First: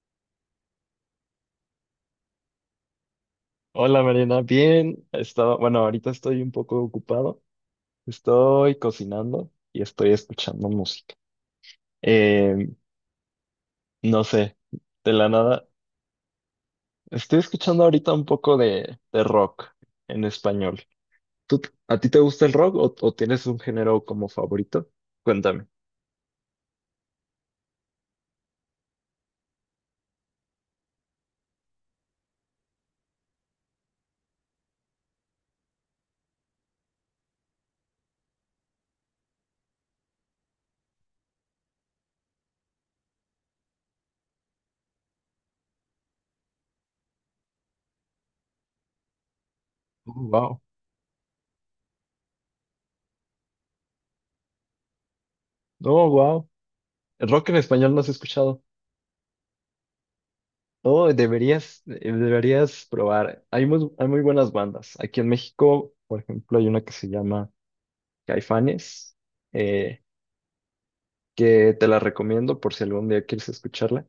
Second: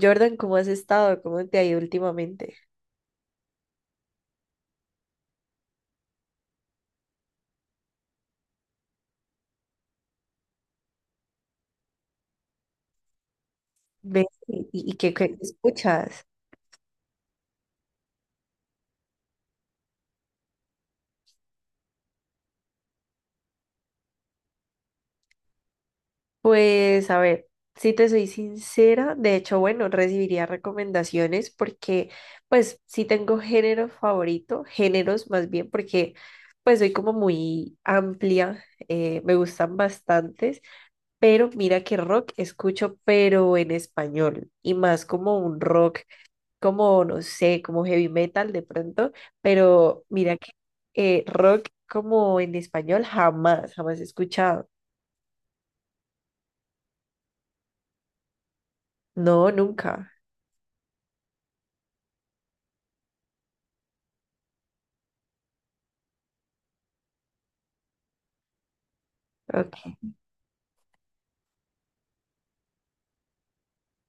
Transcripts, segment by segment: Jordan, ¿cómo has estado? ¿Cómo te ha ido últimamente? Hola Mariana, bien. Estaba, bueno, ahorita estoy un poco ocupado. Estoy cocinando y estoy escuchando música. Eh, Ve, no sé, ¿Y qué, de la qué nada. escuchas? Estoy escuchando ahorita un poco de rock en español. ¿Tú, a ti te gusta el rock o tienes un género como favorito? Cuéntame. Pues a ver, si te soy sincera, de hecho, bueno, recibiría recomendaciones porque pues sí tengo género favorito, géneros más bien, porque pues soy como muy amplia, me gustan bastantes, pero mira que rock escucho, pero en español y más como un rock como, no sé, como heavy metal de pronto, pero mira que Wow. Rock como en español jamás, jamás he escuchado. Oh, wow. El rock en español no has escuchado. No, nunca. Oh, deberías, deberías probar. Hay muy buenas bandas. Aquí en México, por ejemplo, hay una que se llama Caifanes, eh, Ok. que te la recomiendo por si algún día quieres escucharla.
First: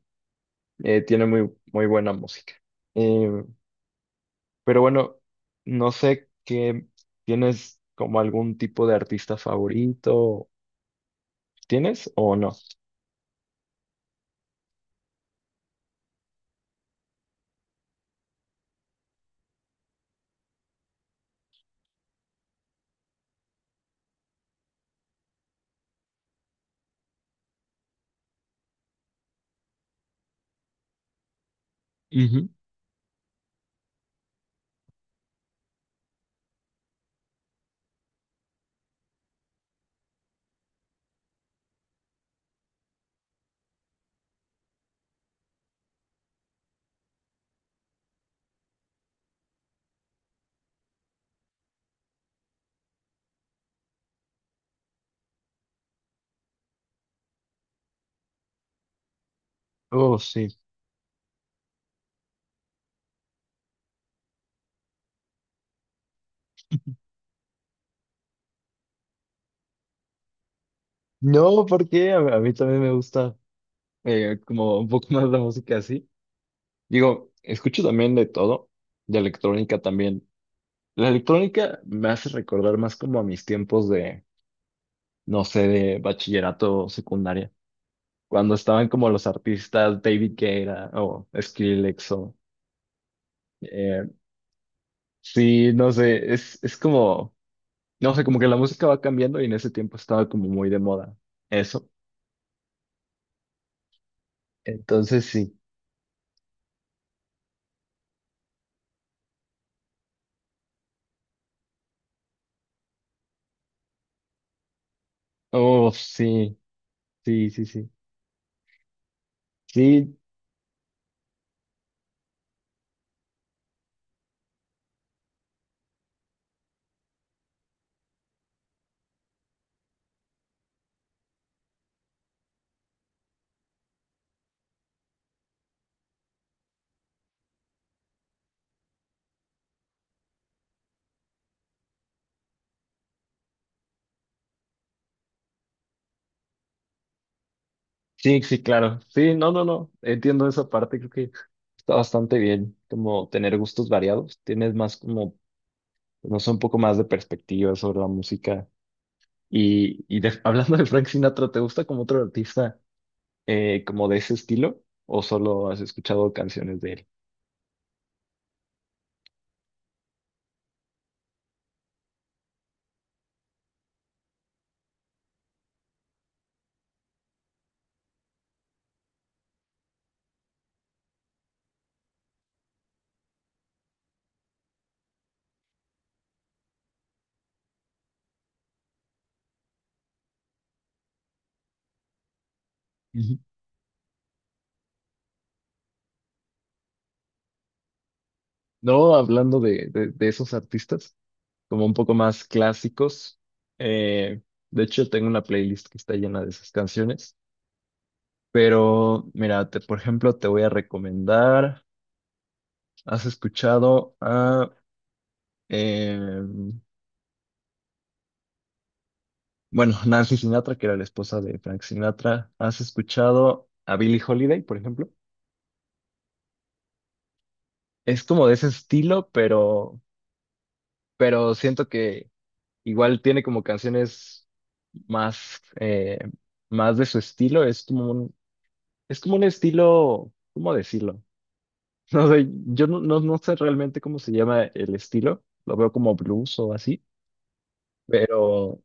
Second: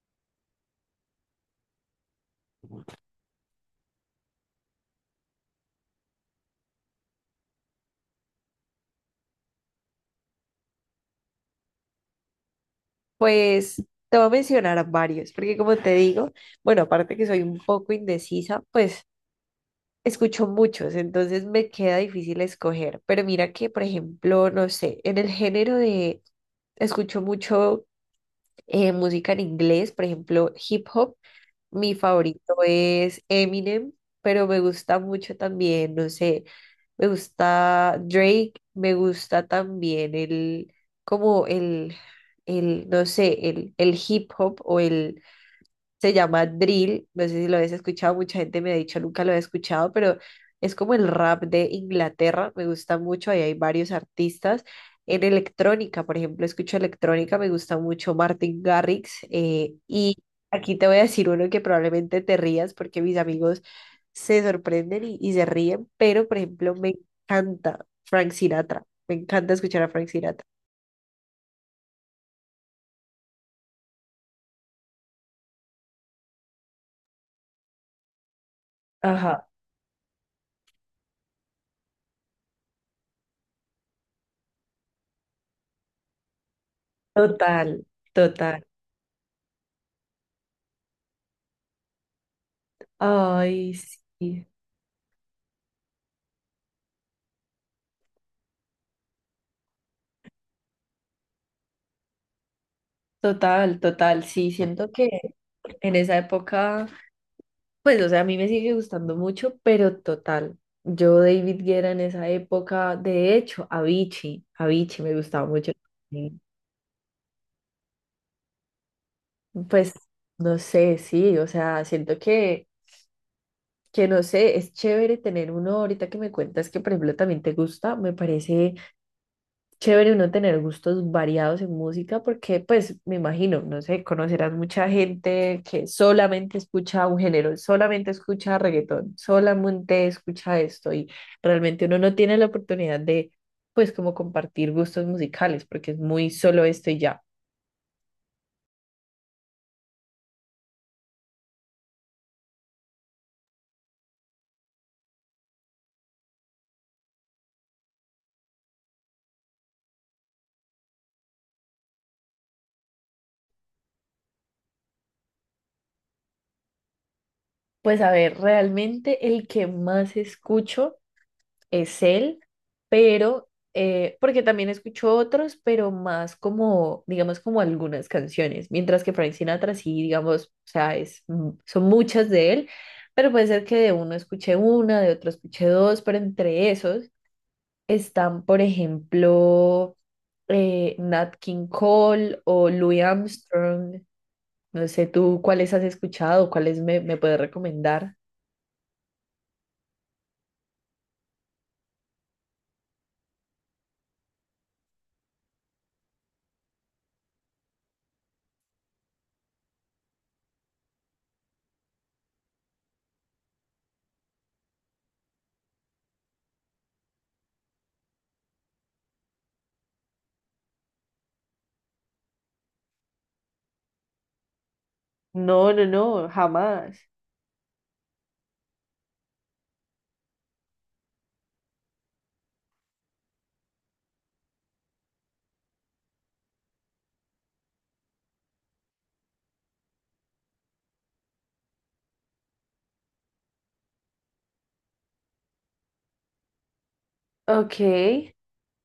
Tiene muy buena música. Eh, pero bueno, no sé qué tienes como algún tipo de artista favorito, ¿tienes o no? Pues te voy a mencionar varios, porque como te digo, bueno, aparte que soy un poco indecisa, pues escucho muchos, entonces me queda difícil escoger. Pero mira que, por ejemplo, no sé, en el género de, escucho mucho música en inglés, por ejemplo, hip hop. Mi Ujú. favorito es Eminem, pero me gusta mucho también, no sé, me gusta Drake, me gusta también el, como el, no sé, el hip hop o el se llama drill, no sé si lo habéis escuchado, mucha gente me ha dicho nunca lo he escuchado, pero es como el rap de Inglaterra, me gusta mucho, ahí hay varios artistas. En electrónica, por ejemplo, escucho electrónica, me gusta mucho Martin Garrix y Oh, sí. aquí te voy a decir uno que probablemente te rías porque mis amigos se sorprenden y se ríen, pero por ejemplo me encanta Frank Sinatra, me encanta escuchar a Frank Sinatra. No, porque a mí también me gusta como un poco más la música así. Digo, escucho también de todo, de Ajá, electrónica también. La electrónica me hace recordar más como a mis tiempos de no sé, de bachillerato o secundaria. total, Cuando total. estaban como los artistas David Guetta o Skrillex o... Ay, eh, sí. sí, no sé, es como... No sé, como que la música va cambiando y en ese tiempo estaba como muy de moda eso. Total, total, sí, siento que Entonces sí. en esa época, pues, o sea, a mí me sigue gustando mucho, pero total, yo David Guerra en esa época, de hecho, Avicii me gustaba mucho. Oh, Y, sí, sí, sí, sí. Pues, Sí, no sé, sí, o sea, siento que no sé, es chévere tener uno, ahorita que me cuentas que, por ejemplo, también te gusta, me parece chévere uno tener gustos variados en música porque, pues, me imagino, no sé, conocerás mucha gente que solamente escucha un género, solamente escucha reggaetón, solamente escucha esto y realmente uno no tiene la oportunidad de, pues, como compartir gustos musicales porque es muy solo esto y ya. sí, sí, claro. Sí, no, no, no. Entiendo esa parte. Creo que está bastante bien como tener gustos variados. Tienes más como, no sé, un poco más de perspectiva sobre la música. Y hablando de Frank Sinatra, ¿te gusta como otro artista como de ese estilo? ¿O solo has escuchado canciones de él? Pues, a ver, realmente el que más escucho es él, pero, porque también escucho otros, pero más como, digamos, como algunas canciones, mientras que Frank Sinatra sí, digamos, o sea, es, son muchas de él, pero puede ser que de uno escuche una, de otro escuche dos, pero entre esos están, por ejemplo, Nat King Cole o Louis Ujú. Armstrong. No sé tú cuáles has escuchado, cuáles me puedes recomendar. No, hablando de esos artistas, como un poco más clásicos. eh, de hecho, tengo una playlist que está llena de esas canciones. Pero, mira, por ejemplo, te voy a recomendar, has escuchado a, eh, bueno, Nancy Sinatra, que era la esposa de Frank Sinatra. ¿Has escuchado a Billie Holiday, por ejemplo? No, no, no, jamás. Es como de ese estilo, pero siento que igual tiene como canciones más, más de su estilo. Es como un estilo, ¿cómo decirlo? No sé, yo no, no, no sé realmente cómo se llama el estilo. Lo veo como blues o así. Ok, Pero,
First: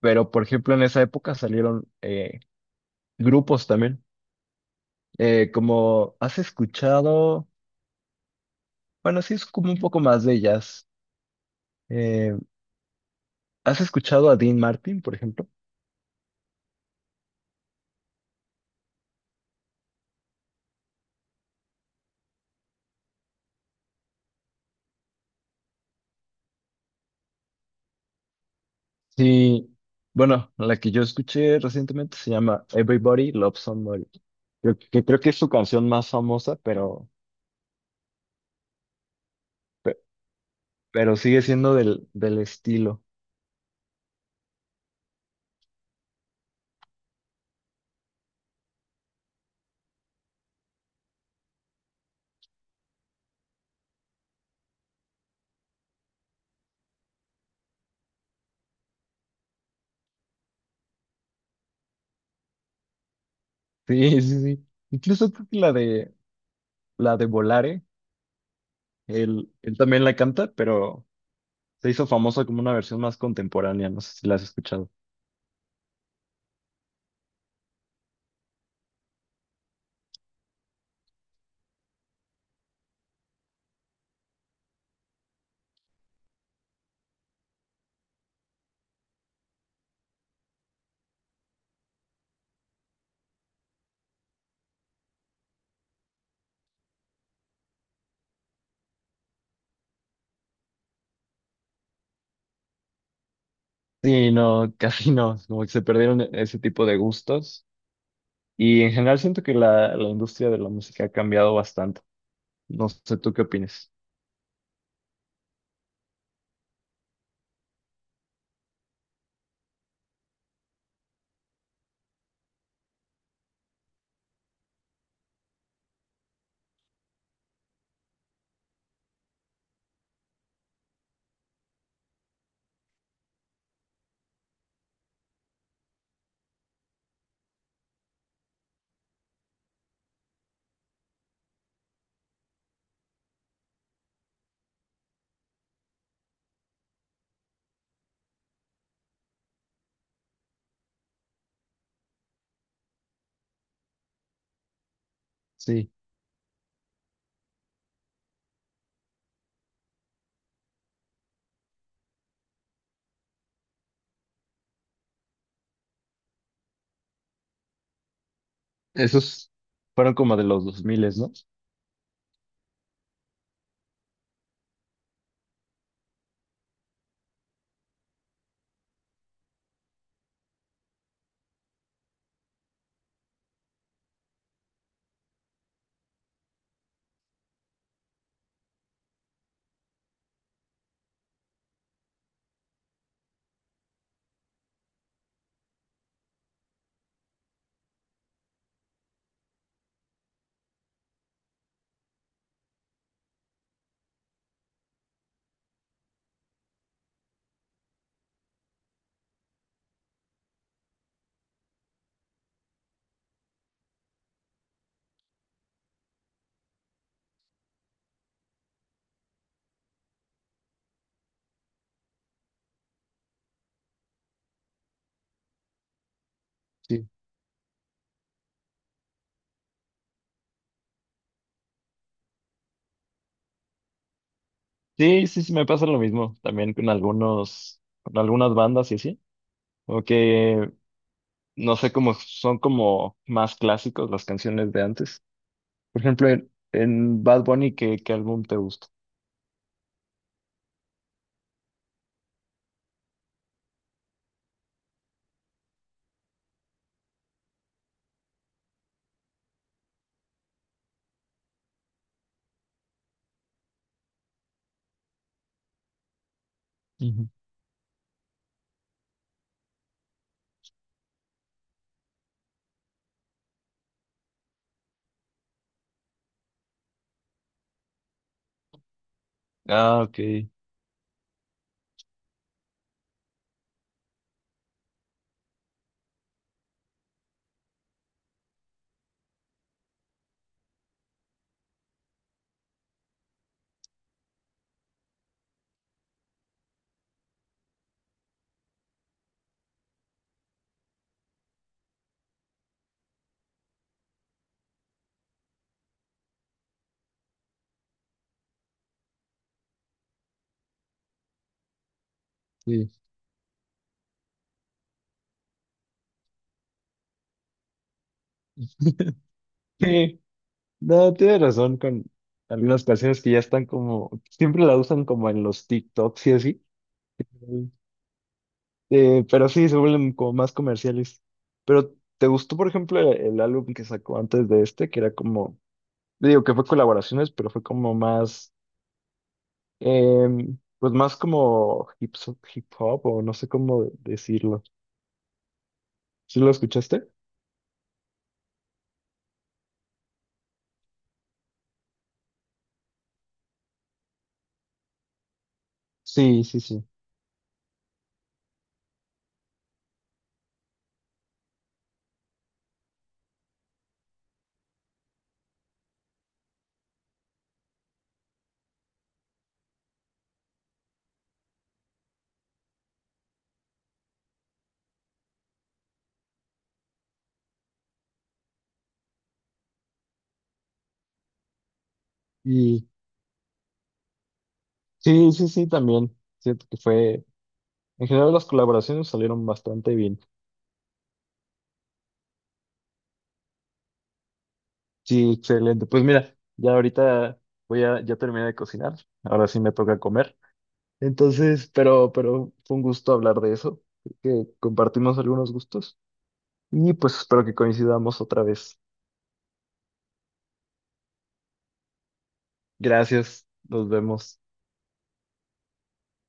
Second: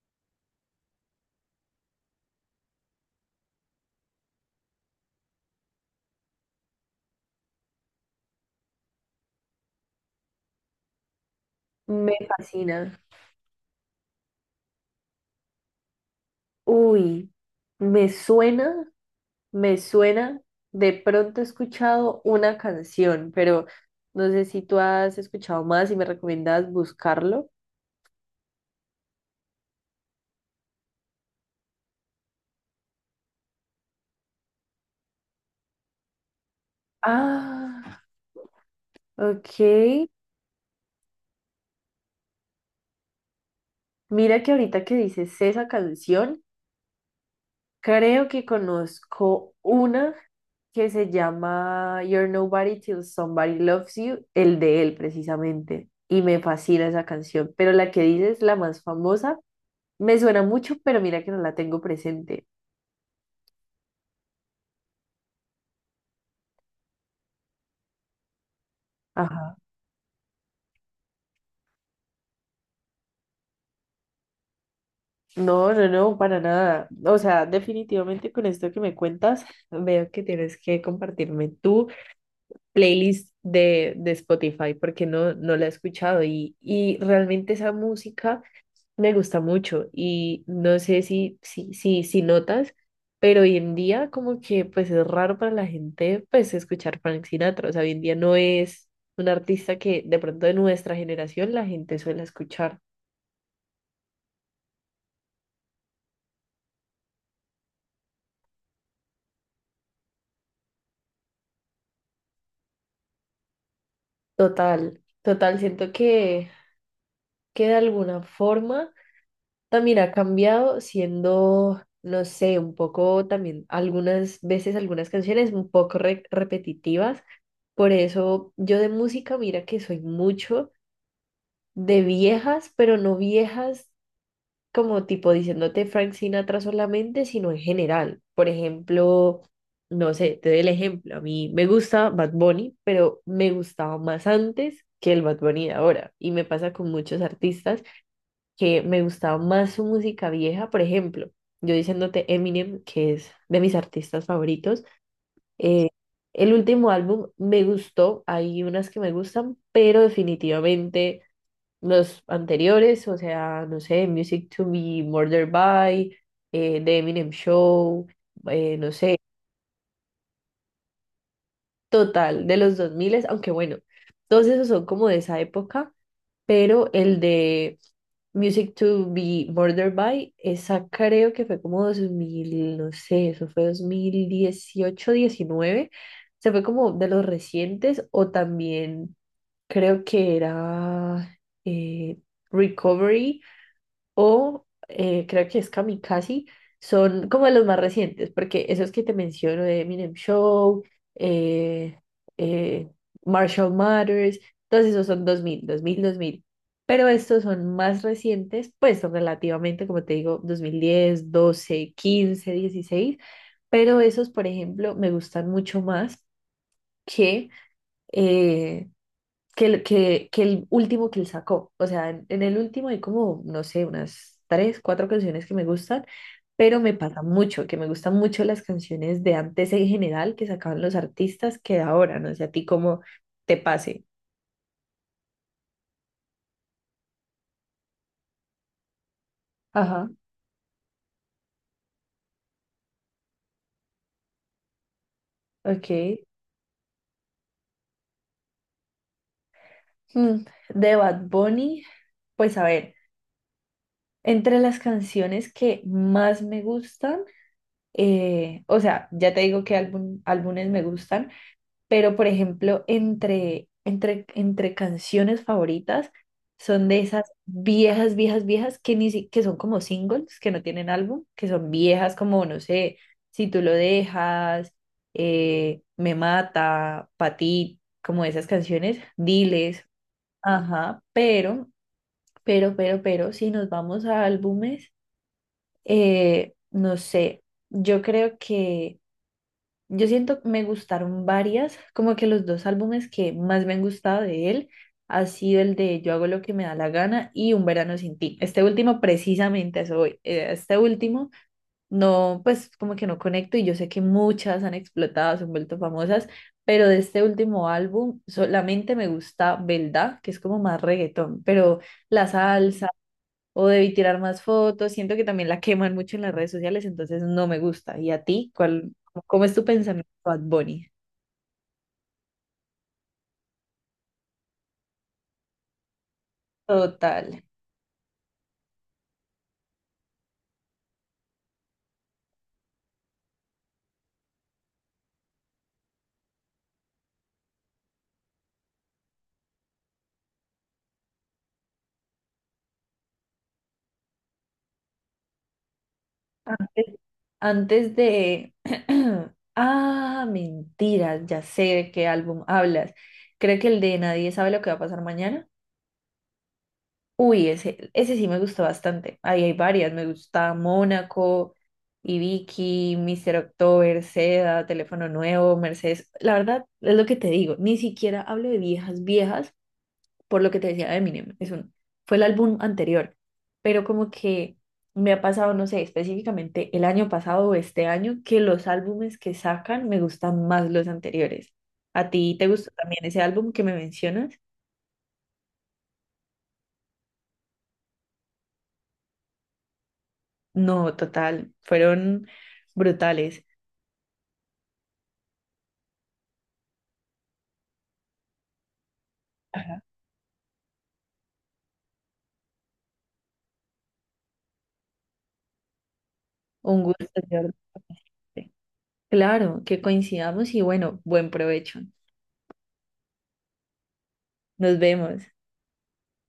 pero por ejemplo, en esa época salieron grupos también. Como has escuchado, bueno, sí es como un poco más de jazz. me Eh, fascina. ¿Has escuchado a Dean Martin, por ejemplo? Uy, me suena, me suena. De pronto he escuchado una canción, pero no sé si tú has escuchado más y me recomiendas buscarlo. Sí, bueno, la que yo escuché recientemente se llama Everybody Loves Somebody. Creo que es su canción más famosa, pero, Ah, pe- ok. pero sigue siendo del estilo. Mira que ahorita que dices esa canción, creo que conozco una que se llama You're Nobody Till Somebody Loves You, el de él precisamente. Y me fascina esa canción, pero la que dices, la más famosa, me suena mucho, pero mira que no la tengo presente. Sí, sí, sí. Incluso creo que la de Volare, él, Ajá. él también la canta, pero se hizo famosa como una versión más contemporánea. No sé si la has escuchado. No, no, no, para nada. O sea, definitivamente con esto que me cuentas, veo que tienes que compartirme tu playlist de Spotify porque no, no la he escuchado y realmente esa música me gusta mucho y no sé si notas, pero hoy en día como que pues es raro para la gente pues escuchar Frank Sinatra. O sea, hoy en día no es un artista que de pronto de nuestra generación la gente suele escuchar. Sí, no, casi no. Como que se perdieron ese tipo de gustos. Y en general siento que la industria de la música ha cambiado bastante. No sé, ¿tú qué opinas? Total. Total, siento que de alguna forma también ha cambiado siendo, no sé, un poco también algunas veces algunas canciones un poco repetitivas. Por eso yo de música, mira que soy mucho de viejas, pero no viejas como tipo diciéndote Frank Sinatra solamente, sino en general. Por ejemplo, no sé, te doy el ejemplo. A mí me gusta Bad Bunny, pero me gustaba más antes que el Bad Bunny de ahora. Y me pasa con muchos artistas que me gustaba más su música vieja, por ejemplo, yo diciéndote Eminem, que es de mis artistas favoritos, eh, Sí. el último álbum me gustó, hay unas que me gustan, pero definitivamente los anteriores, o sea, no sé, Music to Be Murdered By, The Eminem Show, no sé, Esos fueron como de los 2000, ¿no? total, de los 2000, aunque bueno, todos esos son como de esa época pero el de Music to be Murdered by, esa creo que fue como 2000 no sé, eso fue 2018, 2019 se fue como de los recientes o también creo que era eh, Recovery o creo que es Kamikaze, son como de los más recientes, porque esos que te menciono de Eminem Show, eh, eh, Marshall Matters, todos esos son dos dos mil dos mil dos mil Pero estos son más recientes, pues son relativamente, como te digo, 2010, 2012, 2015, 2016 Pero esos, por ejemplo, me gustan mucho más que, eh, que el último que él sacó. O sea, en el último hay como, no sé, unas tres, cuatro canciones que me gustan, pero me Sí. pasa mucho, que me gustan mucho las canciones de antes en general que sacaban los artistas que de ahora, no sé, a ti cómo te pase. Sí, sí, sí, me pasa lo mismo también con algunos, con algunas bandas y así. Como Ajá. que, no sé, cómo son como más clásicos las canciones de antes. Por Ok. ejemplo, en Bad Bunny, ¿qué, qué álbum te gusta? De Bad Bunny, pues a ver, entre las canciones que más me gustan, o sea, ya te digo qué álbum, álbumes me gustan. Pero por ejemplo, entre canciones favoritas son de esas Ujú, viejas, viejas, viejas que, ni, si- que son como singles, que no tienen álbum, que son viejas como, no sé, Si tú lo dejas, Me mata, Pa' ti, como esas canciones, Diles, ah, ok. ajá, si nos vamos a álbumes, no sé, yo creo que... Yo siento que me gustaron varias, como que los dos álbumes que más me han gustado de él ha sido el de Yo hago lo que me da la gana y Un verano sin ti. Este último precisamente a eso voy. Este último no, pues como que no conecto y yo sé que muchas han explotado, se han vuelto famosas, pero de este último álbum solamente me gusta Belda, que es como más reggaetón, pero la salsa Sí. o debí tirar más fotos. Siento que también la queman mucho en las redes sociales, entonces no me gusta. ¿Y a ti? ¿Cuál, cómo es tu pensamiento, Sí, Bad Bunny? no, tienes razón con algunas canciones que ya están como, siempre la usan como en los TikToks y así. Total. Pero sí, se vuelven como más comerciales. Pero, ¿te gustó, por ejemplo, el álbum que sacó antes de este? Que era como, digo que fue colaboraciones, pero fue como más, pues más como hip hop o no sé cómo decirlo. ¿Sí lo Antes, escuchaste? antes de... Ah, mentiras, ya sé de qué álbum hablas. Creo que el de Nadie sabe lo que va a pasar mañana. Sí, sí, sí. Uy, ese sí me gustó bastante. Ahí hay varias. Me gusta Mónaco, Ibiki, Mr. October, Seda, Teléfono Nuevo, Mercedes. La verdad, es lo que te digo. Ni siquiera hablo de viejas, viejas, por lo que te decía de Eminem. Fue el álbum anterior. Pero como que me ha pasado, no sé, específicamente el año pasado o este año, que los álbumes que sacan me gustan más los anteriores. ¿A ti te gustó Y también ese álbum que me mencionas? sí, sí, sí, también. Siento que fue, en general las colaboraciones salieron bastante bien. No, total. Fueron brutales. Sí, excelente. Pues mira, ya ahorita ya terminé de cocinar. Ahora sí me Ajá. toca comer. Entonces, pero fue un gusto hablar de eso, que compartimos algunos gustos Un y gusto, pues espero que Jordan. coincidamos otra vez. Claro, que coincidamos y bueno, buen provecho. Gracias, nos vemos. Nos vemos.